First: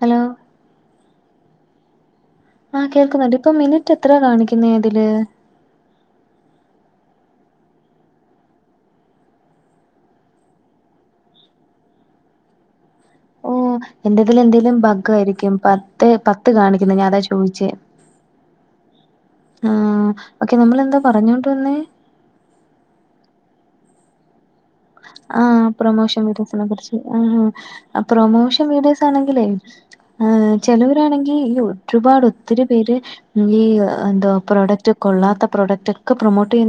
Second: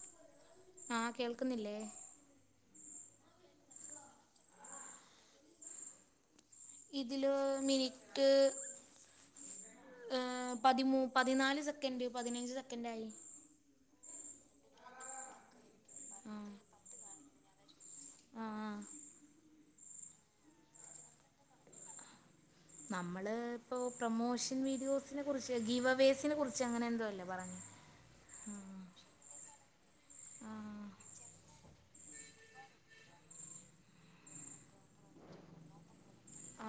Hello ആഹ് കേൾക്കുന്നില്ലേ ആഹ് കേൾക്കുന്നുണ്ട് ഇപ്പൊ മിനിറ്റ് എത്രയ കാണിക്കുന്ന ഇതില് ഇതില് മിനിറ്റ് ഏഹ് പതിമൂ പതിനാല് സെക്കൻഡ് പതിനഞ്ച് സെക്കൻഡ ആയി എന്റെതിൽ എന്തെങ്കലും ഭഗ് ആയിരിക്കും പത്ത് പത്ത് ആഹ് കാണിക്കുന്ന ഞാാനതാ ചോദിച്ച ആഹ് ആഹ് ഓക്കെ നമ്മൾ എന്താ പറഞ്ഞോണ്ട് വന്നെ നമ്മള് ഇപ്പോ പ്രൊമോഷൻ വീ ആഹ് പ്രൊമോഷൻ വീഡിയോസിനെ കുറിച്ച് എന്തോ അല്ലേ ആഹ് പറഞ്ഞേ പ്രൊമോഷൻ വീഡിയോസ് ആണെങ്കിലേ.. ആഹ് ചിലവരാണെങ്കിൽ ഈ ഒരുപാട് ഒത്തിരി പേര് ഈ എന്ത പ്രോഡക്റ്റ് കൊള്ളാത്ത പ്രോഡക്റ്റ്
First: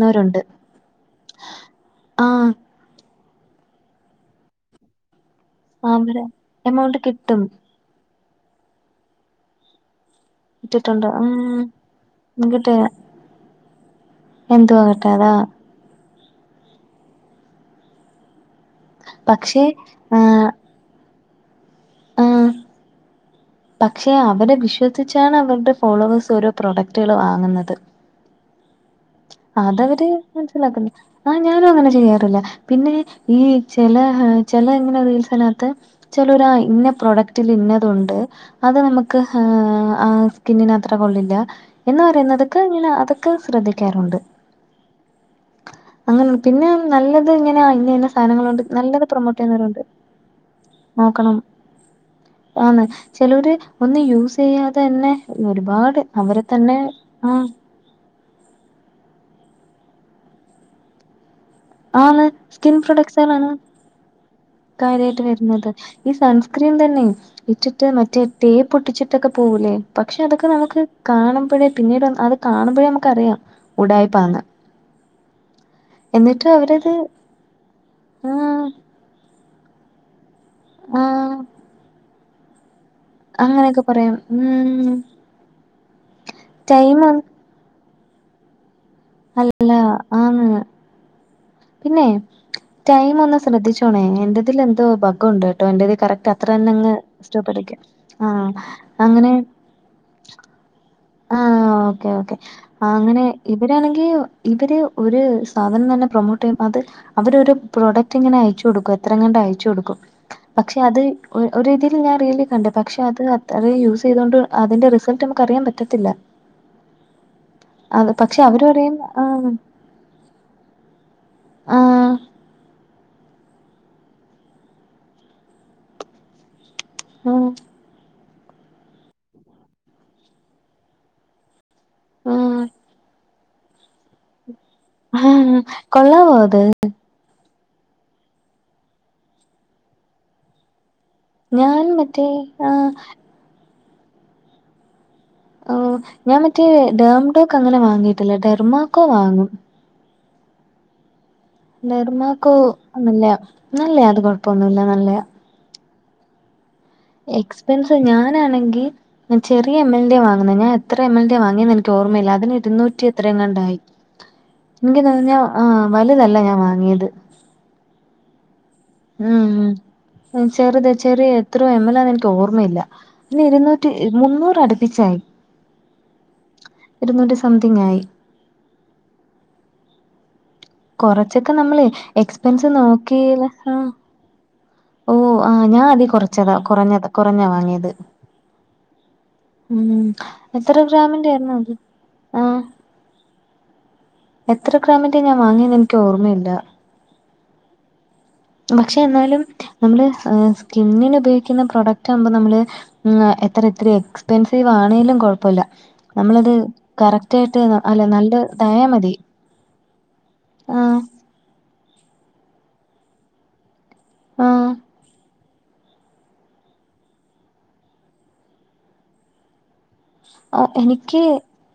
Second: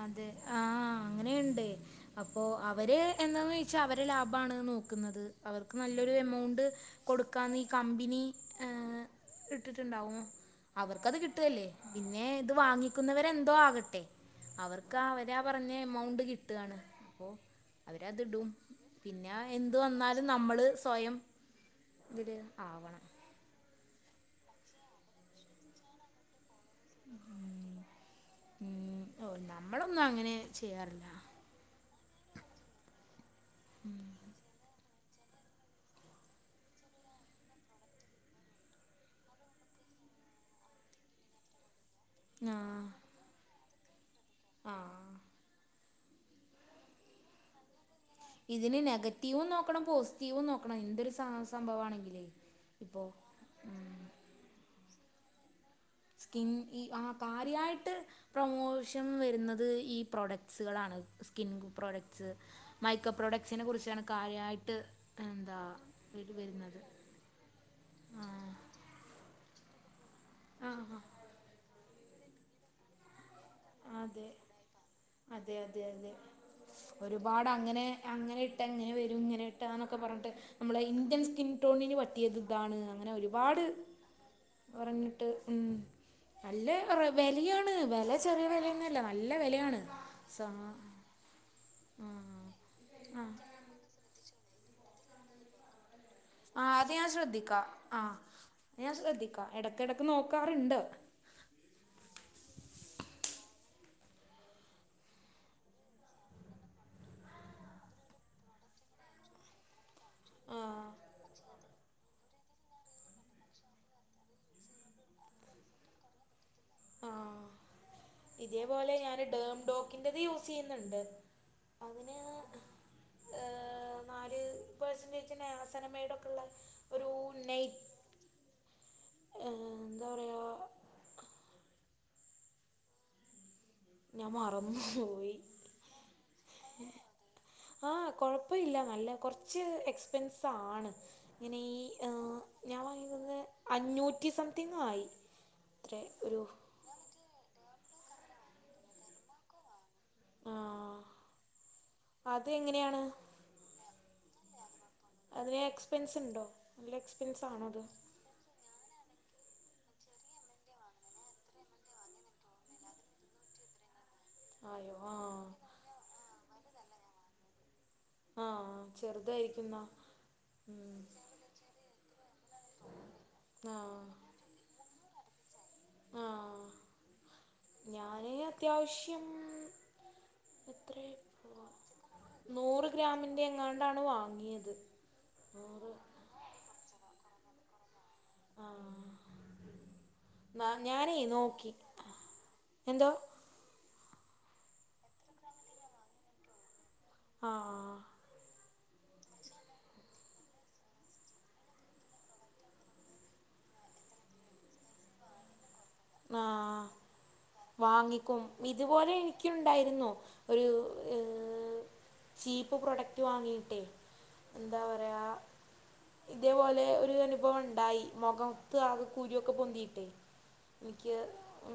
അതെ ആഹ് അങ്ങനെയുണ്ട് അപ്പൊ ആഹ് അവർ എന്താണെന്ന് ചോദിച്ചാൽ അവരെ ലാഭമാണ് നോക്കുന്നത് അവർക്ക് നല്ലൊരു അവര് എമൗണ്ട് കിട്ടും കൊടുക്കാ കമ്പനി ഇട്ടിട്ടുണ്ടാവും കിട്ടിട്ടുണ്ട് അവർക്കത് ഉം കിട്ടുവല്ലേ പിന്നെ ഇത് കിട്ടിയ വാങ്ങിക്കുന്നവരെ എന്തോ ആകട്ടെ അവർക്ക് എന്തുവാകട്ടെ അതാ അവരാ പറഞ്ഞ എമൗണ്ട് കിട്ടുകാണ് അപ്പൊ അവരതിടും പിന്നെ പക്ഷെ എന്ത് വന്നാലും ആഹ് നമ്മൾ സ്വയം ഇതിൽ ആഹ് ആവണം പക്ഷെ അവരെ വിശ്വസിച്ചാണ് അവരുടെ ഫോളോവേഴ്സ് ഓരോ പ്രോഡക്റ്റുകൾ വാങ്ങുന്നത് ഉ ഓ നമ്മളൊന്നും അതവര് അങ്ങനെ മനസ്സിലാക്കുന്നു ചെയ്യാറില്ല ആഹ് ഞാനും അങ്ങനെ ചെയ്യാറില്ല പിന്നെ ഈ ചില ചില ഇങ്ങനെ റീൽസനകത്ത് ചലോരാ ഇന്ന പ്രൊഡക്റ്റില് ഇന്നതു ഉണ്ട് അത് നമുക്ക് ആഹ് സ്കിന്നിന് അത്ര കൊള്ളില്ല എന്ന് ആ എന്നതൊക്കെ ഇങ്ങനെ അതൊക്കെ ശ്രദ്ധിക്കാറുണ്ട് ആഹ് അങ്ങനെയ പിന്നെ നല്ലത് ഇങ്ങനെയ അതിനെന് ഇതിന് നെഗറ്റീവും നോക്കണം പോസിറ്റീവും നോക്കണം എന്തൊരു സ സംഭവ ആണെങ്കിലേ ആന്ന് ചിലർ ഒന്നും യൂസ് ചെയ്യാതെ തന്നെ ഒരുപാട് അവരെ സ്കിൻ തന്നെ ഈ ആഹ് ആ കാര്യായിട്ട് പ്രമോഷൻ വരുന്നത് ഈ പ്രൊഡക്ട്സുകളാണ് സ്കിൻ ആണ് പ്രോഡക്ട്സ് സ്കിൻ മൈക്കപ്പ് പ്രൊഡക്ട്സുകളാണ് പ്രോഡക്ട്സിനെ കുറിച്ചാണ് കാര്യമായിട്ട് കാര്യായിട്ട് എന്താ വരുന്നത് ഈ സൺസ്ക്രീൻ വരുന്നത് തന്നെ ഇട്ടിട്ട് മറ്റേ ആ ടെപ്പൊട്ടിച്ചി ട്ടൊക്കെ പോകൂലേ പക്ഷെ അതൊക്കെ നമുക്ക് ആ കാണുമ്പോഴേ പിന്നീട് അത് കാണുമ്പോഴേ നമുക്കറിയാം അതെ ഉടായിപ്പാന്ന്. അതെ അതെ അതെ എന്നിട്ട് അവരത് ഒരുപാട് അങ്ങനെ ആ അങ്ങനെ ഇട്ടാ അങ്ങനെ വരും ഇങ്ങനെ ട്ടാന്നൊക്കെ പറഞ്ഞിട്ട് നമ്മടെ ആ ഇന്ത്യൻ സ്കിൻ ടോണിന് പറ്റിയത് ഇതാണ് അങ്ങനെ ഒരുപാട് അങ്ങനെയൊക്കെ പറയാം ഉം പറഞ്ഞ് ട്ട് ഉം നല്ലെ ടൈം റെ വെലയാണ് വെല ചെറിയ വിലയൊന്നുല്ല. ന നല്ല അല്ല വെലയാണ് സാ ആന്ന് പിന്നെ ടൈം ഒന്ന് ശ്രദ്ധിച്ചോണേ എന്റെതിൽ എന്തോ ബഗ്ഗുണ്ടേട്ടോ എന്റെതി കറക്റ്റ ആഹ് അത് ഞാൻ ശ്രദ്ധിക്കാ ആഹ് ഞാൻ അങ്ങനെ ശ്രദ്ധിക്കാ ഇടക്കിടക്ക് നോക്കാറുണ്ട്. ആഹ് ഓക്കേ ഓക്കേ ആഹ് അങ്ങനെ ഇവരാണെങ്കി ഇവര് ഒരു സാധനം തന്നെ പ്രൊമോട്ട് ചെയ്യും അത് അവര് ഒരു പ്രോഡക്റ്റ് ഇങ്ങനെ അയച്ചു കൊടുക്കും എത്രങ്ങാണ്ട് അയച്ച കൊടുക്കും. പക്ഷെ ആ അത് ഒ ഒര് രീതീൽ ഞാൻ റീലി കണ്ടേ പക്ഷെ അത് അത്രയും യൂസ് ചെയ്തൊണ്ട് അതിന്റെ റിസൾട്ട് നമുക്ക് അറിയാൻ പറ്റത്തില്ല. ആഹ് അത് പക്ഷെ അവര് പറയും ആഹ് ക്കിന്റത് യൂസ് ചെയ്യുന്നുണ്ട് അതിന് ആഹ് ഏഹ് നാല് പെർസെന്റേജ് തന്നെ നയാസിനമൈടൊക്ക ള്ളെ ഒരു നൈറ്റ് ഏഹ് എന്താ പറയാ ആഹ് ഞാൻ മറന്നു. പോയി ആഹ് കൊള്ളാവോ അത്? ആഹ് കൊഴപ്പ ഇല്ല നല്ല കൊർച്ച് എക്സ്പെൻസ് ആണ്. ഇങ്ങനീ ഞാൻ മറ്റേ ഏഹ് ഞാൻ ആഹ് വാങ്ങീന്നന്ന് അഞ്ഞൂറ്റി സംതിങ് ആയി ഓഹ് അത്രേ ഞാൻ ഒരു മറ്റേ ഡേംഡോക്ക് അങ്ങനെ വാങ്ങിയിട്ടില്ല ഡെർമാക്കോ വാങ്ങും. ആഹ് അത് ഡെർമാക്കോ എങ്ങനെയാണ് നല്ലയാ നല്ലയാ അത് കൊഴപ്പൊന്നുല്ല നല്ലയാ. അതിന് എക്സ്പെൻസ് ണ്ടോ? എക്സ്പെൻസ് ഞാനാണെങ്കി ഞാൻ ചെറിയ എം എൽ ന്റിയാ വാങ്ങുന്നെ ഞാൻ എത്രെ എം എൽ ന്റിയാ വാങ്ങിയേന്ന് എനിക്ക് ഓർമ്മയില്ല. അതിന് ഇരുന്നൂറ്റി എത്രയോ എങ്ങാണ്ടായി. എനിക്ക് തോന്ന്ന്നു ഞാ ആഹ് വലുതല്ല ഞാൻ വാങ്ങിയത്. ആഹ് ഉം ചെറുതായിരിക്കും ന്നാ. ഉം ചെറുത് ചെറിയ എത്രോ എം എൽ ആന്ന് എനിക്ക് ഓർമ്മയില്ല. അന്ന് ഇരുന്നൂറ്റി ആഹ് മുന്നൂറട് പ്പിച്ചായി. ആഹ് സംതിങ് ആയി ഞാന് അത്യാവശ്യം. എത്രെ കൊറച്ചൊക്കെ നമ്മള് എക്സ്പെൻസ് നൂറ് നോക്കി ഗ്രാമിന്റെ എങ്ങാണ്ടാണ് വാങ്ങിയത്. ഓഹ് ആഹ് ഞാൻ അതി കുറച്ചതാ കുറഞ്ഞത കുറഞ്ഞാ വാങ്ങിയത്. ആഹ് ഉം എത്ര ഞാനേ ഗ്രാമിന്റെയായിരുന്നു നോക്കി അത്? ആഹ്. എന്തോ. എത്ര ഗ്രാമിന്റെ ഞാൻ വാങ്ങിയെന്ന് എനിക്ക് ഓർമ്മയില്ല. ആഹ്. പക്ഷെ എന്നാലും നമ്മള് സ്കിന്നിന് ഉപയോഗിക്കുന്ന പ്രൊഡക്റ്റ് ആകുമ്പം നമ്മള്. ഉം എത്ര എത്രിം എക്സ്പെൻസീവ് ആണേലും കൊഴപ്പല്ല. ആഹ് വാങ്ങിക്കും നല്ലതായാ ഇതുപോലെ മതി എനിക്ക്യും ഉണ്ടായിരുന്നു. ഒരു ആഹ് ഏഹ് ചീപ്പ് പ്രൊഡക്റ്റ് വാങ്ങീട്ടെ, ആഹ് എന്താ പറയാ ഇതേപോലെ ഒരു അനുഭവം ഉണ്ടായി മൊഖംത്ത് ആകെ കുരു ഒക്കെ പൊന്തീട്ടെ. എനിക്ക്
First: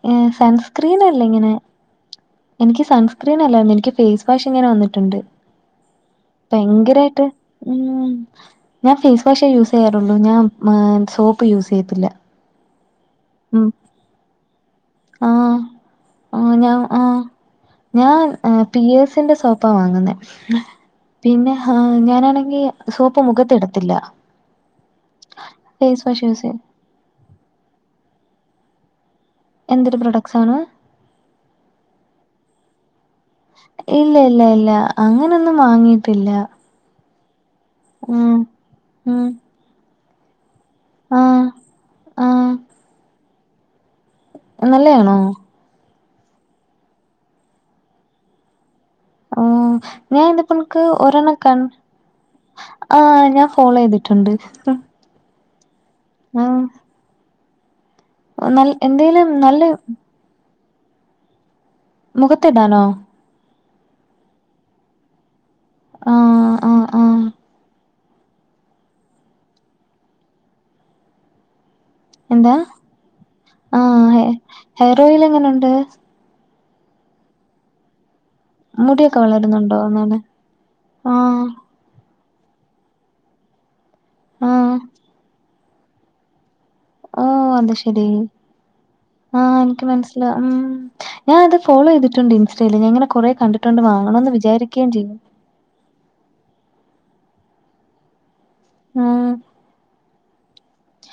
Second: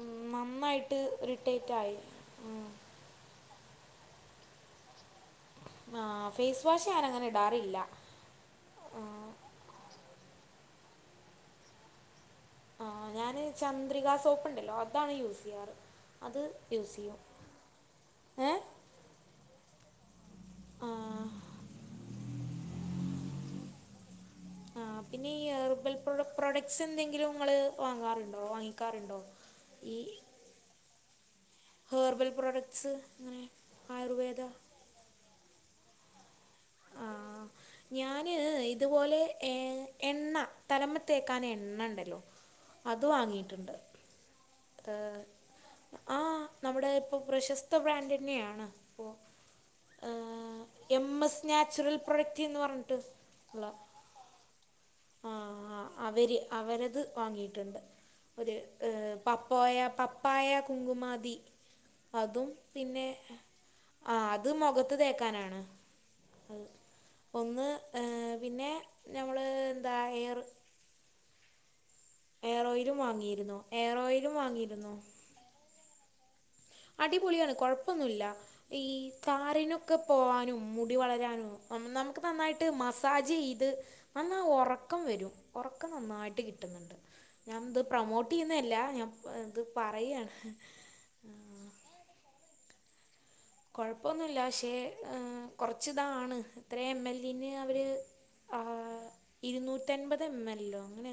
ഏഹ് നന്നായിട്ട് സൺസ്ക്രീനല്ല ഇങ്ങനെ ഇറിറ്റേറ്റായി എനിക്ക് സൺസ്. സ്ക്രീൻ അല്ലാരുന്നു എനിക്ക് ഫേസ് വാഷ് ഇങ്ങന വന്നിട്ടുണ്ട്. ആഹ് ഫേസ് വാഷ് ഭയങ്കരായിട്ട് ഞാനങ്ങനെ ഇടാറില്ല ഉം. ഞാൻ ഫേസ് വാഷെ യൂസീയ്യാറുള്ളൂ ഞാൻ മേ സോപ്പ് യൂസിയ്യത്തില്ല. ആഹ് ഞാന് ചന്ദ്രിക സോപ്പ്ണ്ടല്ലൊ അതാണ് ആഹ് യൂസിയ്യാറ് അത് ആഹ് ഞാൻ യൂസിയ്യും. ആഹ് ഞാൻ ഏഹ് പിയേഴ്‌സിന്റെ സോപ് പ്പ വാങ്ങ്ന്നെ ആഹ് പിന്നെ ഏഹ് ഞാനാണെങ്കി സോപ്പ് മുഖത്തിടത്തില്ല. ആഹ് പിന്നെ ഈ എർബൽ ഫേസ് വാഷ് യൂസ് ചെയ്യും പ്രൊഡക്ട്സ് എന്തെങ്കിലും ഇങ്ങള് വാങ്ങാറുണ്ടോ വാങ്ങിക്കാറുണ്ടോ? എന്തൊരു പ്രൊഡക്ട്സാണ്? ഹേർബൽ പ്രോഡക്ട്സ് അങ്ങനെ ഇല്ല ആയുർവേദ. ഇല്ല ഇല്ല അങ്ങനൊന്നും വാങ്ങീട്ടില്ല. ആഹ് ഞാന് ഇത്പോലെ ഉം ഏഹ് എണ്ണ. തലമ്മെ ആഹ് തേക്കാന് എണ്ണ ഇണ്ടലൊ ആഹ് അത് വാങ്ങീട്ട്ണ്ട്. നല്ലയാണോ ആഹ് നമ്മുടെ ഇപ്പ പ്രശസ്ത ബ്രാൻഡന്നേണ്. ഓഹ് ഞാൻ ഇന്ന് ഇപ്പൻക്ക് എം ഒരെണ്ണം. എസ് കൺ നാച്ചുറൽ പ്രൊഡക്റ്റ് എന്ന് പറഞ്ഞിട്ട് ആഹ് ഞാൻ ഉള്ള ഫോളോതിട്ട്ണ്ട്. ആഹ് അവര് അവരത് വാങ്ങീട്ട്ണ്ട് ഒരു നൽ ഏഹ് എന്തേലും നല്ല പപ്പോയ. പപ്പായ കുങ്കുമാതി അതും മുഖത്തിടാനോ പിന്നെ. ആഹ് അത് മൊഖത്ത് തേക്കാനാണ്. ആഹ്. അത് ആഹ് ആഹ് ഒന്ന് ഏഹ് പിന്നേ ഞമ്മള് എന്താ എയറ്. എന്ത ഓയിലും വാങ്ങിയിരുന്നു എയർ ആഹ് ഓയിലും വാങ്ങിയിരുന്നു ഹെയറോയില് എങ്ങനുണ്ട്. അടിപൊളിയാണ് കൊഴപ്പൊന്നുല്ല ഈ മുടിയൊക്കെ വളരുന്നുണ്ടോ താരനൊക്ക ഒന്നാമെ പോവാനും മുടി ആഹ് വളരാനും. നമുക്ക് നന്നായിട്ട് മസാജീത് നന്ന ആഹ് ഒറക്കം വരും. ഒറക്കം നന്നായിട്ട് കിട്ട്ന്ന്ണ്ട്. ഓഹ് ഞാ അത് ഇത് ശെരി പ്രമോട്ടിയ്യ്ന്നല്ല ഞാൻ ആഹ് ഇത് എനിക്ക് മനസ്സിലാ പറയാണ്. ഉം ഞാൻ അത് ഫോളോ ചെയ്തിട്ടുണ്ട് ഇൻസ്റ്റേയില് ഞാ ഇങ്ങനെ കൊറേ കണ്ടിട്ടുണ്ട് വാങ്ങണന്ന് വിചാരിക്കേം ചെയ്തു. കുറച്ചിതാണ് ഇത്രയും എം എൽ ഇന് അവര് ആഹ് ഇരുന്നൂറ്റൻപത് എം എൽ ഓ അങ്ങനെ.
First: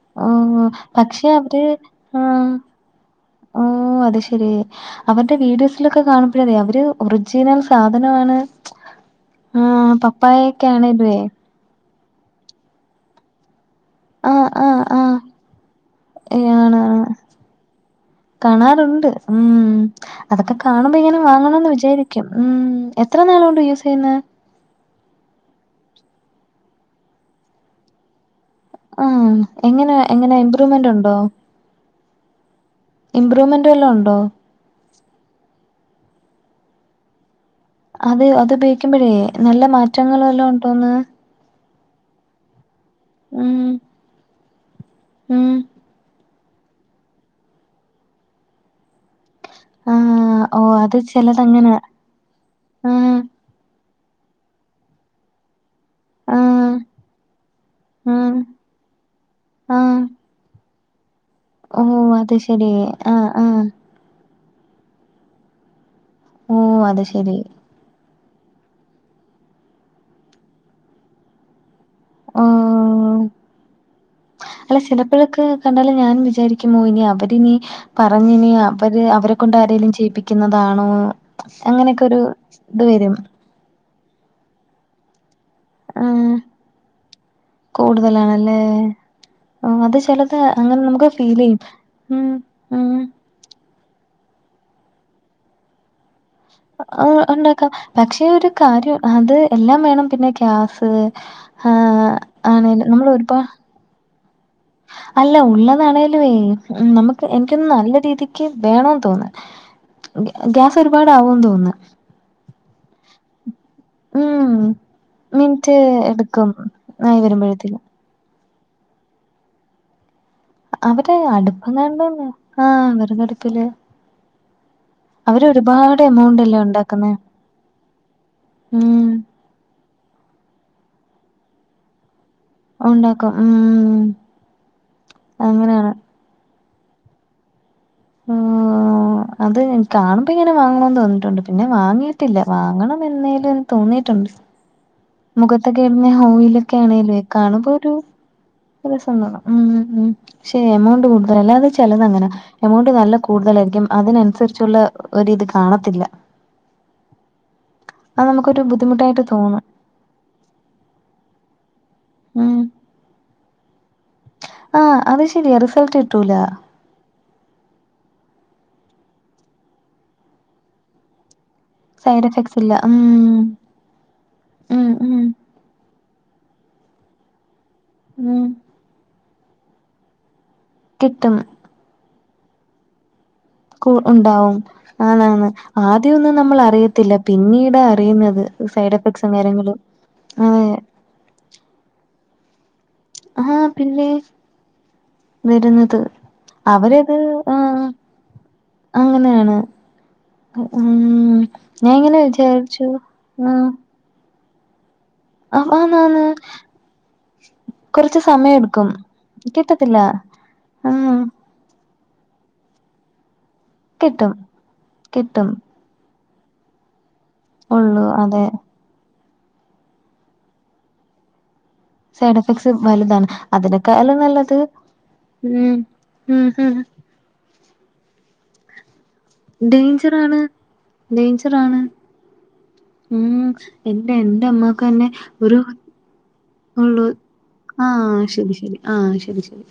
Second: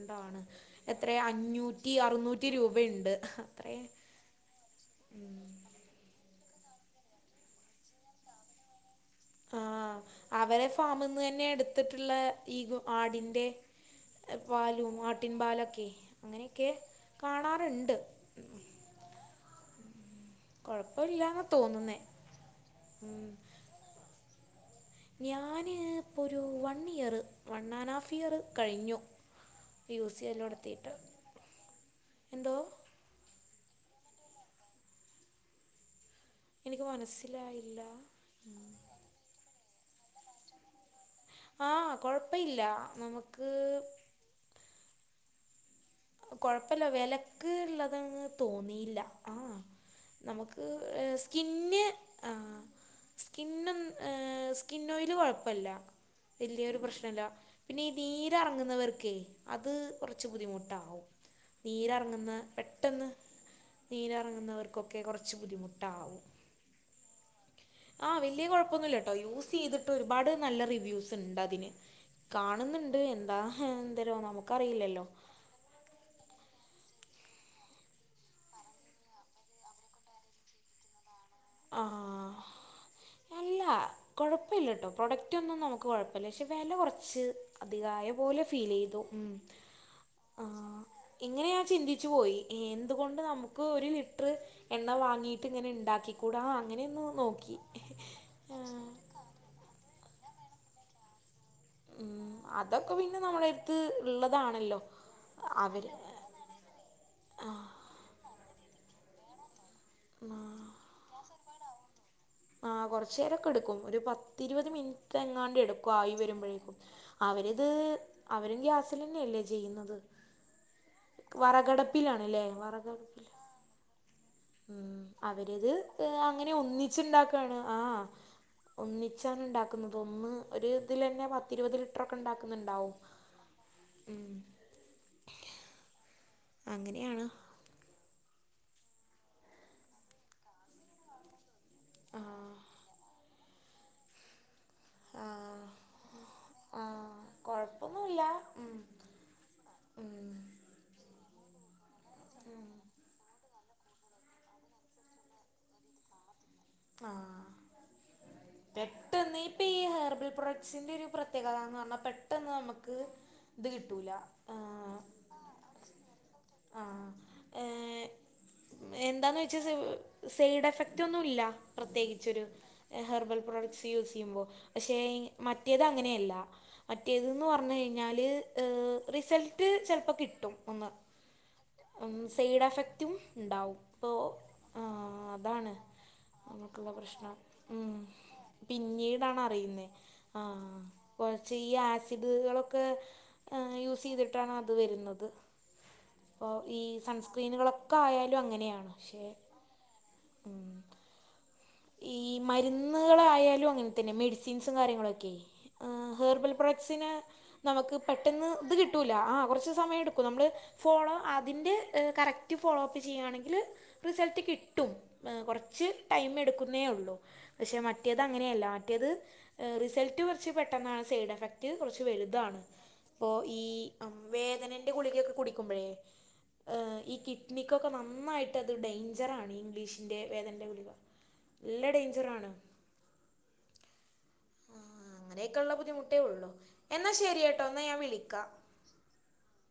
ണ്ടാണ് ഓഹ് എത്രെ പക്ഷെ അവര് അഞ്ഞൂറ്റി അറുന്നൂറ്റി ആഹ് രൂബെണ്ട് അത്രേം. അവരാടെ വീഡിയോസിലൊക്ക കാണുമ്പഴതേ അവര് ഒർജിനൽ സാധനാണ്. ആഹ് അവരെ ആണേലുവേ ഫാമ്ന്നെന്നെ എടുത്തിട്ട്ള്ള ഈഗൊ ആടിന്റെ. ആഹ് ആഹ് പാലും ആഹ് ആട്ടിൻ പാലൊക്കെ ഏ അങ്ങനെയൊക്കെ ആണ് ആണ് കാണാറ്ണ്ട്. കാണാറുണ്ട് ഉം അതൊക്ക കാണുമ്പൊ ഇങ്ങനെ കുഴപ്പമില്ലാന്നാ വാങ്ങണന്ന് തോന്നുന്നേ വിചാരിക്കും ഉം എത്ര നാളോണ്ട് യൂസിയ്യ്ന്നേ ഞാന് ഇപ്പ ഒരൂ one year one and half year കഴിഞ്ഞു ആഹ് എങ്ങനെ എങ്ങനെ ഇമ്പ്രൂവ്മെന്റ് യൂസിയ്യലൊട്ത്തീട്ട് ഉണ്ടോ എന്തോ ഇമ്പ്രൂവ്മെന്റ് വല്ലൊ ഉണ്ടോ എനിക്ക് മനസ്സിലായി അത് അത് ഉപയോഗിക്കുമ്പഴേ നല്ല മാറ്റങ്ങള് വല്ലൊം ഉണ്ടോന്ന് ആഹ് കൊഴപ്പ ഇല്ല നമുക്ക് ഉം ഉം കൊഴപ്പല്ല വെലക്ക് ഇള്ളതാന്ന് തോന്നീല്ല ആഹ് ആഹ് ഓ നമുക്ക് അത് ഏഹ് ചിലതങ്ങനെ സ്കിന്ന് ആഹ് ആഹ് ഇന്നും ഏഹ് സ്കിൻ ഓയില് കൊഴപ്പല്ല ആഹ് വല്യൊരു പ്രശ്നല്ല പിന്നെ ഈ ആഹ് നീരറങ്ങുന്നവർക്കേ അത് ആഹ് കൊർച്ച് ബുദ്ധിമു ട്ടാവും ഓ നീരർങ്ങ്ന്ന അത് ശരി പെട്ടെന്ന് ആഹ് ആഹ് നീരിറങ്ങുന്നവർക്കൊക്കെ കൊറച്ച് ബുദ്ധിമുട്ടാവും ഓ അത് ശെരി ആഹ് വല്യ കൊഴപ്പൊന്നുല്ലട്ടോ യൂസ് ചെയ്തിട്ട് ഒരുപാട് നല്ല റിവ്യൂസ് ഉണ്ട അതിന് കാണ്ന്ന്ണ്ട് ഓ എന്താ എന്താരോ നമുക്കറിയില്ലല്ലോ കണ്ടാൽ ഞാനും വിചാരിക്കുമോ ഇനി അവരിനി പറഞ്ഞിനി അവര് അവരെ കൊണ്ട് ആരെങ്കിലും ചെയ്യിപ്പിക്കുന്നതാണോ അങ്ങനെക്കെ ഒരു ആഹ് ഇത് വെരും അല്ല കൊഴപ്പില്ലാട്ടോ പ്രൊഡക്റ്റൊന്നും നോ ഇൻക്ക് കൊഴപ്പല്ല ആഹ് പക്ഷേ വെല കൊറച്ച് അധികായ പോലെ കൂടുതലാണല്ലേ ഫീലെയ്തു ഉം ആഹ് അത് ചിലത് അങ്ങനെ ആഹ് നമുക്ക് ഫീൽ ഇങ്ങനെ ചെയ്യും ഞാന് ചിന്തിച്ചു ഉം പോയി ഉം എന്തുകൊണ്ട് നമ് ക്കു ഒരു ലിറ്റ്ർ എണ്ണ വാങ്ങീയിട്ട് ഇങ്ങനെ ഇണ്ടാക്കൂടാ ആ ഉണ്ടാക്കാം പക്ഷെ ഒരു കാര്യം അത് എല്ലാം വേണം പിന്നെ ഗ്യാസ് ആഹ ആണ് നമ്മൾ ഒരു പ ത് ഇള്ളതാണല്ലോ അല്ല ഉള്ളതാണേലും വേ നമ്മക്ക് എനിക്കൊന്നും നല്ല രീതിക്ക് വേണോന്ന് തോന്നാ ഗ്യാ ഗ്യാസ് ഒരുപാട് ആവുംന്ന് തോന്ന് ആഹ് കൊറച്ചേരൊക്കെ എടുക്കും ഒരു ഉം പത്തിരുപത് മിനിറ്റ് എങ്ങാണ്ട് മിനിറ്റ് എടുക്കും ആയി എടുക്കും വരുമ്പോഴേക്കും ആയി അവരിത് വരുമ്പോഴത്തേക്കും അവരും ഗ്യാസിലന്നെല്ലേ ചെയ്യുന്നത് അവര് വറകടപ്പിലാണ്ല്ലേ വറകടപ്പില് പിന്നെ മ്മ് അവരത് എമൗണ്ട് അങ്ങനെ അല്ലേ ഉണ്ടാക്കുന്നേ ഒന്നിച്ചുണ്ടാക്കാണ് ആഹ് ഉം ഒന്നിച്ചാണ് ഇണ്ടാ ഒന്ന് ഒരു ഇതിലന്നെ പത്തിരുപത് ലിറ്റർ ഒക്കെ ഇണ്ടാക്ക്ന്നുണ്ടാവും ഉം അങ്ങനെയാണ് അങ്ങനെയാണ് ആ അത് കാണുമ്പോ ഇങ്ങനെ വാങ്ങണന്ന് തോന്നിയിട്ടുണ്ട് പിന്നെ ആ വാങ്ങിയിട്ടില്ല വാങ്ങണം എന്നേലും തോന്നിയിട്ട്ണ്ട് ആ മുഖത്തെക്കെടുന്ന ഹോയിലൊക്കെ ആ ആണെലേ കാണുമ്പോ ഒരു കൊഴപ്പൊന്നുല്ല ഉം നല്ലേസം ഇന്ടാവും ഉം ശേ എമൗണ്ട് കൂട്തലാ എല്ലാ ചെലവ് അങ്ങനെ എമൗണ്ട് നല്ലെ കൂട്തലായിരിക്കും അതിനനുസരിച്ചുള്ള ഒരിത് കാണത്തില്ല ആ അത് നമുക്കൊരു ബുദ്ധിമുട്ടായിട്ട് പെട്ടെന്ന് ഈ തോന്നും ഇപെ ഹെയർബെ പ്രോഡ സിന്റെ ഒരു പ്രത്യേകത പറഞ്ഞാൽ പെട്ടെന്ന് നമ്മക്ക് ഇത് കിട്ടൂലാ ആ അത് ശെരിയാ റിസൾട്ട് കിട്ടൂലാ അഹ് ഏയ് എന്താന്ന് വെച്ചാ സ് സൈഡ് എഫക്ട് ഒന്നുല്ലാ സൈഡ് പ്രത്യേകിച്ചൊരു എഫക്ട്സ് ഇല്ല ഉം ഹെർബൽ പ്രൊഡക്ട്റ്റ്സ് യൂസ് ചെയ്യുമ്പോൾ ഉം പക്ഷേ ഉം മറ്റ് മറ്റേത് അങ്ങനെയല്ല മറ്റേത് പറഞ്ഞു കഴിഞ്ഞാല് ഉം ഏഹ് റിസൾട്ട് ചെല്പ്പോ കിട്ടും ഒന്ന് കിട്ടും ഒന്ന് സൈഡ് എഫെക്റ്റും ഇണ്ടാവും കു പോ ഉണ്ടാവും ആ ആണാണ് അതാണ് ആദ്യമൊന്നും നമ്മൾ ഞങ്ങൾ കൂള്ള അറിയത്തില്ല പ്രശ്നം പിന്നീടാ അറിയുന്നത് സൈഡ് എഫക്ട്സും പിന്നീടാണ് കാര്യങ്ങളും അറിയുന്നത് ആഹ അതെ കൊറച്ച് ഈ ആസിഡുകളൊക്കെ എഹ് യൂസ് ചെയ്തിട്ടാണ് അത് വെരുന്നത് വെരുന്നത് അപ്പോ ഈ സൺസ്ക്രീന്കള് ഒക്കെ ആയാലും അങ്ങനെയാണ് പക്ഷേ അഹ് അം ഈ മരുന്ന്കളയാലും അങ്ങനെ ആഹ് തന്നെ മെഡിസിൻസും കാര്യങ്ങളൊക്കെ ഏഹ് ആന്നാന്ന് ഹെർബൽ പ്രോഡക്ട്സിന് നമുക്ക് കൊറച്ച് പെട്ടെന്ന് സമയം ഇത് എടുക്കും കിട്ടൂല ആഹ് കൊറച്ച് കിട്ടത്തില്ല സമയം എടുക്കും നമ്മള് ഫോളോ ആഹ് അ തിൻ്റെ കറക്റ്റ് ഫോളോ അപ്പ് ചെയ്യാണെങ്കില് കിട്ടും റിസൽറ്റ് കിട്ടും എഹ് കിട്ടും കൊറച്ച് ടൈം എടുക്കുംന്നേ ഒള്ളൂ പക്ഷെ ഉള്ളൂ മറ്റേത് അതെ അങ്ങനെയല്ല മറ്റേത് എഹ് റിസൾട്ട് കൊർച്ച് പെട്ടെന്നാണ് സൈഡ് എഫക് റ്റ് കൊറച്ച് സൈഡ് വെലുതാണ് എഫക്ട്സ് വലുതാണ് പ്പൊ ഈ അം അതിനേക്കാളും നല്ലത് വേദനന്റെ ഗുളികയൊക്കെ ഉം കുടിക്കുമ്പഴേ ഉം ഉം ഈ കിഡ്നിക്കൊക്കെ നന്നായിട്ട് അത് ഡെയ്ഞ്ചറാണ് ഈ ഇംഗ്ലീഷിന്റെ വേദനന്റെ ഗുളിക ഡെയ്ഞ്ച്‌ നല്ല ഡെയ്ഞ്ചറാണ് ഉം പിന്നെ എന്റെ അമ്മാക്ക് തന്നെ ഒരു അങ്ങനെയൊക്കെയുള്ള ബുദ്ധിമുട്ടേ ഉള്ളൂ ഒള്ളഹ് എന്നാൽ ശരി കേട്ടോ എന്നാൽ ഞാൻ ആഹ് വിളിക്കാം ശെരി ശെരി ആഹ് ശെരി ശെരി